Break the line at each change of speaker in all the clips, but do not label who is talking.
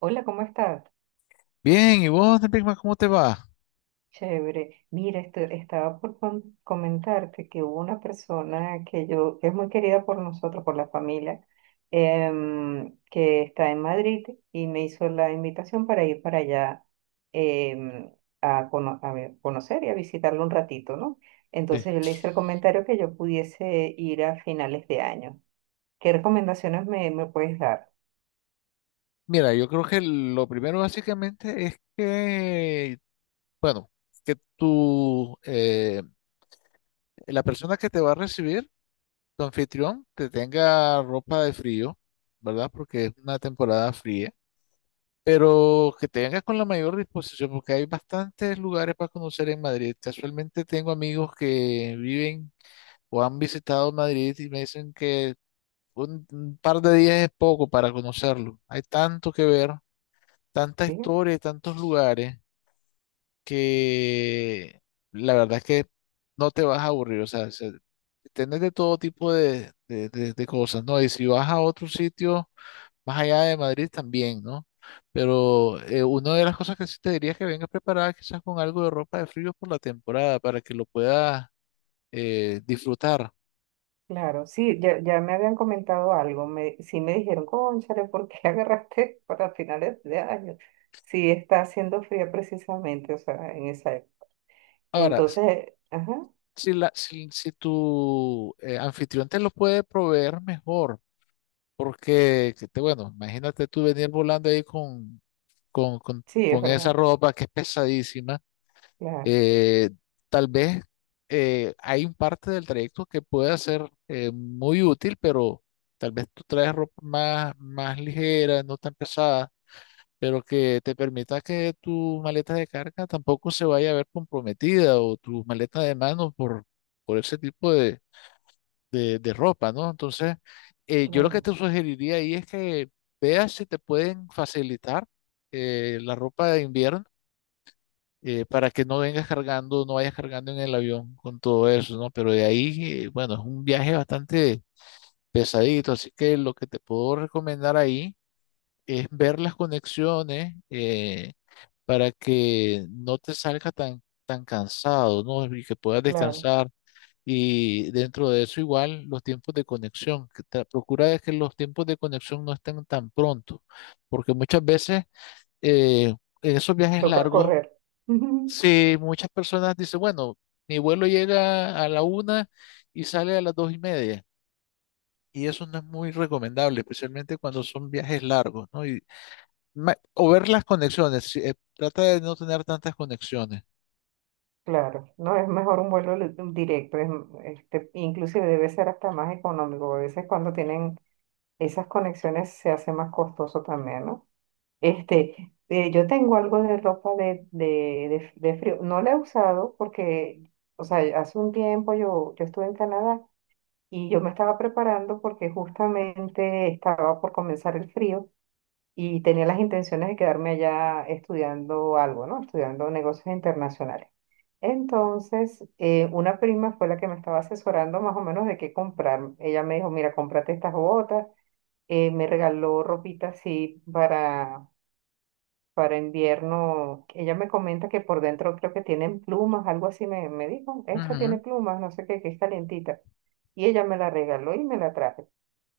Hola, ¿cómo estás?
Bien, ¿y vos, Nepigma, cómo te va?
Chévere. Mira, estaba por comentarte que hubo una persona que yo, que es muy querida por nosotros, por la familia, que está en Madrid y me hizo la invitación para ir para allá em, a conocer y a visitarlo un ratito, ¿no?
Sí.
Entonces yo le hice el comentario que yo pudiese ir a finales de año. ¿Qué recomendaciones me puedes dar?
Mira, yo creo que lo primero básicamente es que, bueno, que tú, la persona que te va a recibir, tu anfitrión, te tenga ropa de frío, ¿verdad? Porque es una temporada fría, pero que te vengas con la mayor disposición, porque hay bastantes lugares para conocer en Madrid. Casualmente tengo amigos que viven o han visitado Madrid y me dicen que un par de días es poco para conocerlo. Hay tanto que ver, tanta
¿Sí?
historia y tantos lugares que la verdad es que no te vas a aburrir. O sea, tenés de todo tipo de, de cosas, ¿no? Y si vas a otro sitio más allá de Madrid también, ¿no? Pero una de las cosas que sí te diría es que vengas preparada quizás con algo de ropa de frío por la temporada para que lo puedas disfrutar.
Claro, sí, ya, ya me habían comentado algo, sí me dijeron, cónchale, ¿por qué agarraste para finales de año? Sí, está haciendo frío precisamente, o sea, en esa época.
Ahora,
Entonces, ajá,
si, la, si, si tu anfitrión te lo puede proveer mejor, porque, que te, bueno, imagínate tú venir volando ahí
sí, es
con esa
verdad,
ropa que es pesadísima,
claro,
eh, tal vez hay un parte del trayecto que pueda ser muy útil, pero tal vez tú traes ropa más, más ligera, no tan pesada, pero que te permita que tu maleta de carga tampoco se vaya a ver comprometida o tu maleta de mano por ese tipo de, de ropa, ¿no? Entonces, yo lo que
claro,
te sugeriría ahí es que veas si te pueden facilitar la ropa de invierno para que no vengas cargando, no vayas cargando en el avión con todo eso, ¿no? Pero de ahí, bueno, es un viaje bastante pesadito, así que lo que te puedo recomendar ahí es ver las conexiones para que no te salga tan, tan cansado, ¿no? Y que puedas
claro,
descansar y dentro de eso igual los tiempos de conexión, que procura de que los tiempos de conexión no estén tan pronto, porque muchas veces eh, en esos viajes
toca
largos,
correr. Ujú,
si muchas personas dicen, bueno, mi vuelo llega a la 1 y sale a las 2:30, y eso no es muy recomendable, especialmente cuando son viajes largos, ¿no? Y, o ver las conexiones, trata de no tener tantas conexiones.
claro, no, es mejor un vuelo directo, es, inclusive debe ser hasta más económico, a veces cuando tienen esas conexiones se hace más costoso también, ¿no? Yo tengo algo de ropa de frío. No la he usado porque, o sea, hace un tiempo yo estuve en Canadá y yo me estaba preparando porque justamente estaba por comenzar el frío y tenía las intenciones de quedarme allá estudiando algo, ¿no? Estudiando negocios internacionales. Entonces, una prima fue la que me estaba asesorando más o menos de qué comprar. Ella me dijo, mira, cómprate estas botas. Me regaló ropita así para invierno. Ella me comenta que por dentro creo que tienen plumas, algo así me dijo. Esta tiene
Ujú.
plumas, no sé qué, que es calientita. Y ella me la regaló y me la traje.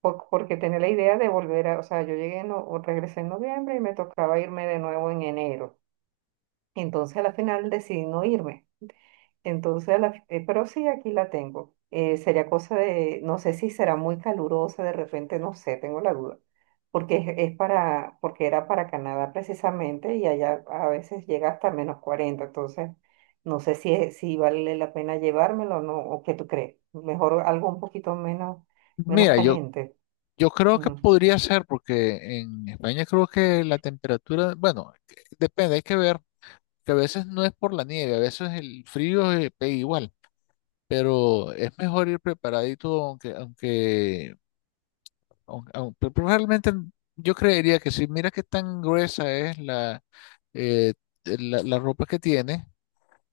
Porque tenía la idea de volver a, o sea, yo llegué, en no, o regresé en noviembre y me tocaba irme de nuevo en enero. Entonces a la final decidí no irme. Entonces, pero sí, aquí la tengo. Sería cosa de, no sé si será muy calurosa, de repente, no sé, tengo la duda. Porque es para, porque era para Canadá precisamente y allá a veces llega hasta -40. Entonces, no sé si, si vale la pena llevármelo o no, o qué tú crees. Mejor algo un poquito menos, menos
Mira, yo.
caliente.
Yo creo que
Ujú.
podría ser porque en España creo que la temperatura, bueno, depende, hay que ver, que a veces no es por la nieve, a veces el frío pega igual, pero es mejor ir preparadito, aunque, aunque, pero probablemente yo creería que si mira qué tan gruesa es la, eh, la ropa que tiene,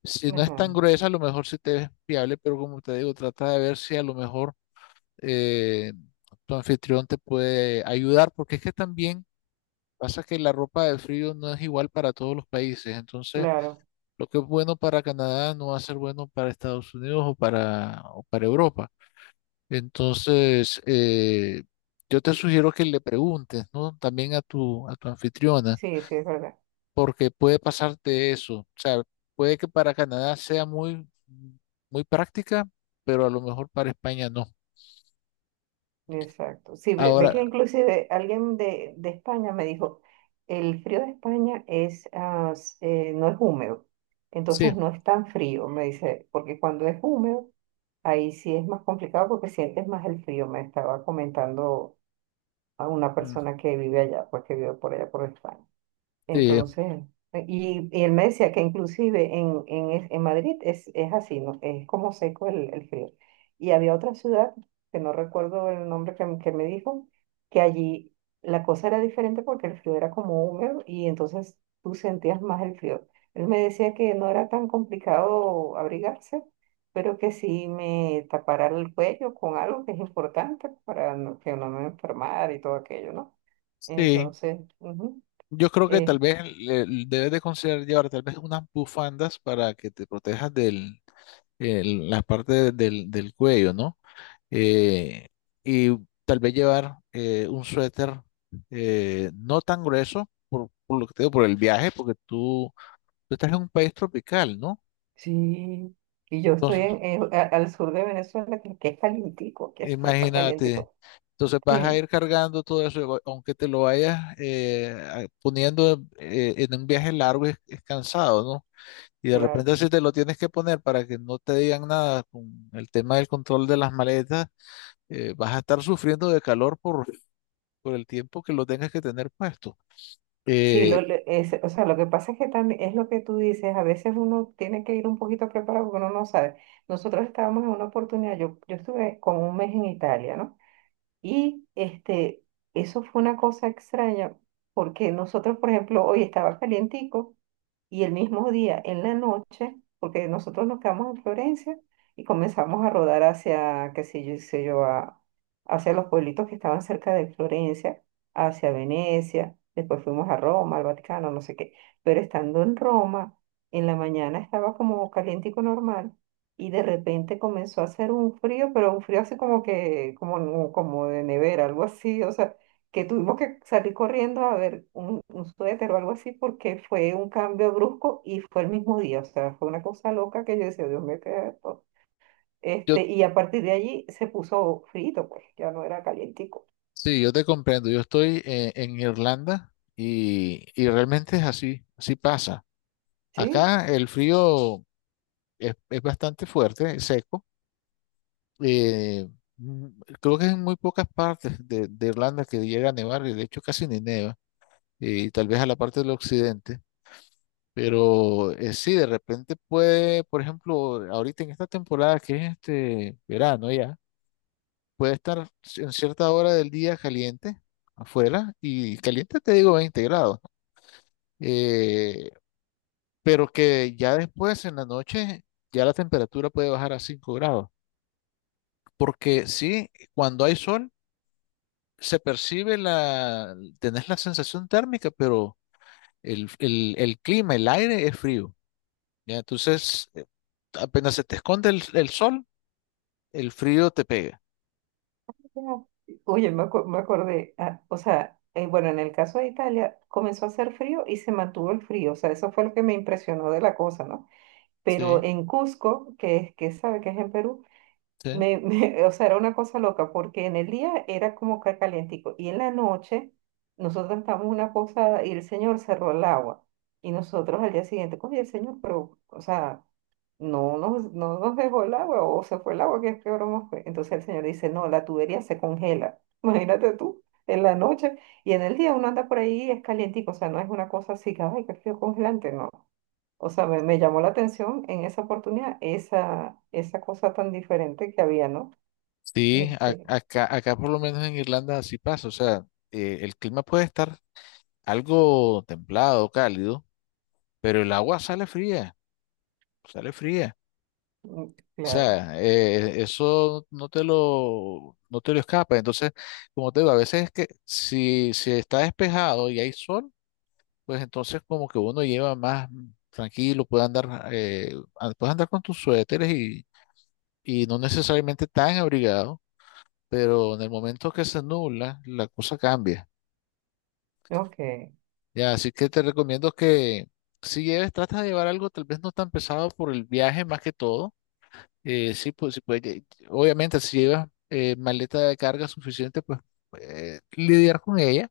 si no es
Ajá,
tan gruesa, a lo mejor sí te es fiable, pero como te digo, trata de ver si a lo mejor eh, tu anfitrión te puede ayudar, porque es que también pasa que la ropa de frío no es igual para todos los países, entonces
claro,
lo que es bueno para Canadá no va a ser bueno para Estados Unidos o para Europa. Entonces, yo te sugiero que le preguntes, ¿no? También a tu anfitriona,
sí, sí, es verdad.
porque puede pasarte eso. O sea, puede que para Canadá sea muy, muy práctica, pero a lo mejor para España no.
Exacto. Sí, ve, que
Ahora,
inclusive alguien de España me dijo, el frío de España es, ah, no es húmedo,
sí,
entonces no es tan frío, me dice, porque cuando es húmedo, ahí sí es más complicado porque sientes más el frío, me estaba comentando a una
mm,
persona que vive allá, pues que vive por allá por España.
sí,
Entonces, y él me decía que inclusive en Madrid es así, ¿no? Es como seco el frío. Y había otra ciudad, que no recuerdo el nombre que me dijo, que allí la cosa era diferente porque el frío era como húmedo y entonces tú sentías más el frío. Él me decía que no era tan complicado abrigarse, pero que sí me tapara el cuello con algo que es importante para que no me enfermara y todo aquello, ¿no?
sí.
Entonces, ujú.
Yo creo que tal
eh,
vez debes de considerar llevar tal vez unas bufandas para que te protejas del la parte del, del cuello, ¿no? Eh, y tal vez llevar un suéter no tan grueso por lo que te digo, por el viaje, porque tú estás en un país tropical, ¿no?
Sí y yo estoy
Entonces,
al sur de Venezuela, que es calientico, que esto está
imagínate,
calientico.
entonces vas a
Sí,
ir cargando todo eso, aunque te lo vayas poniendo en un viaje largo, es cansado, ¿no? Y de
claro.
repente si te lo tienes que poner para que no te digan nada con el tema del control de las maletas, vas a estar sufriendo de calor por el tiempo que lo tengas que tener puesto.
Sí,
Eh,
o sea, lo que pasa es que también es lo que tú dices, a veces uno tiene que ir un poquito preparado porque uno no sabe. Nosotros estábamos en una oportunidad, yo estuve como un mes en Italia, ¿no? Y eso fue una cosa extraña, porque nosotros, por ejemplo, hoy estaba calientico. Y el mismo día, en la noche, porque nosotros nos quedamos en Florencia y comenzamos a rodar hacia, qué sé yo, hacia los pueblitos que estaban cerca de Florencia, hacia Venecia, después fuimos a Roma, al Vaticano, no sé qué. Pero estando en Roma, en la mañana estaba como calientico normal y de repente comenzó a hacer un frío, pero un frío así como que, como, de nevera, algo así, o sea, que tuvimos que salir corriendo a ver un, suéter o algo así porque fue un cambio brusco y fue el mismo día, o sea, fue una cosa loca que yo decía, Dios mío, ¿qué es esto?".
yo,
Y a partir de allí se puso frito, pues ya no era calientico.
sí, yo te comprendo. Yo estoy en Irlanda y realmente es así, así pasa.
Sí,
Acá el frío es bastante fuerte, es seco. eh, mm, creo que en muy pocas partes de Irlanda que llega a nevar y de hecho casi ni neva, y tal vez a la parte del occidente. Pero sí, de repente puede, por ejemplo, ahorita en esta temporada que es este verano ya, puede estar en cierta hora del día caliente afuera y caliente te digo 20 grados, eh, pero que ya después en la noche ya la temperatura puede bajar a 5 grados, porque sí, cuando hay sol se percibe la, tenés la sensación térmica, pero el, el clima, el aire es frío, ¿ya? Entonces apenas se te esconde el sol, el frío te pega,
ya. Oye, me acordé, ah, o sea, bueno, en el caso de Italia comenzó a hacer frío y se mantuvo el frío, o sea, eso fue lo que me impresionó de la cosa, ¿no? Pero
sí,
en Cusco, que es, que sabe que es en Perú.
sí,
O sea, era una cosa loca, porque en el día era como que calientico, y en la noche nosotros estábamos una cosa, y el señor cerró el agua, y nosotros al día siguiente, oye, el señor, pero, o sea, no nos dejó el agua, o se fue el agua, ¿que qué broma fue? Entonces el señor dice, no, la tubería se congela, imagínate tú, en la noche, y en el día uno anda por ahí, y es calientico, o sea, no es una cosa así, que, ay, qué frío congelante, no. O sea, me llamó la atención en esa oportunidad esa, cosa tan diferente que había, ¿no?
sí,
Este,
acá, acá por lo menos en Irlanda así pasa, o sea, el clima puede estar algo templado, cálido, pero el agua sale fría,
mm,
o
claro,
sea, eso no te lo, no te lo escapa, entonces, como te digo, a veces es que si, si está despejado y hay sol, pues entonces como que uno lleva más tranquilo, eh, puede andar con tus suéteres y no necesariamente tan abrigado pero en el momento que se nubla, la cosa cambia.
ok,
Ya, así que te recomiendo que si lleves, tratas de llevar algo tal vez no tan pesado por el viaje más que todo. Sí, pues, obviamente si llevas maleta de carga suficiente, pues lidiar con ella,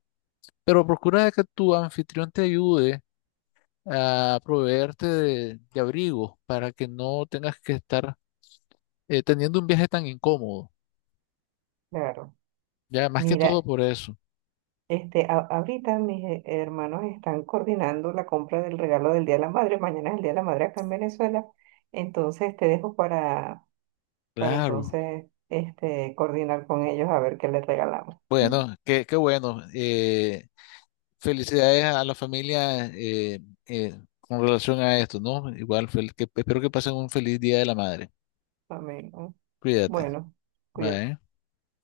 pero procura de que tu anfitrión te ayude a proveerte de abrigo para que no tengas que estar teniendo un viaje tan incómodo.
claro.
Ya, más que todo
Mira,
por eso.
ahorita mis hermanos están coordinando la compra del regalo del Día de la Madre. Mañana es el Día de la Madre acá en Venezuela. Entonces te dejo para,
Claro.
entonces coordinar con ellos a ver qué les regalamos. Mm.
Bueno, qué, qué bueno. Felicidades a la familia con relación a esto, ¿no? Igual, espero que pasen un feliz Día de la Madre.
Amén. ¿No?
Cuídate.
Bueno, cuídate.
Bye.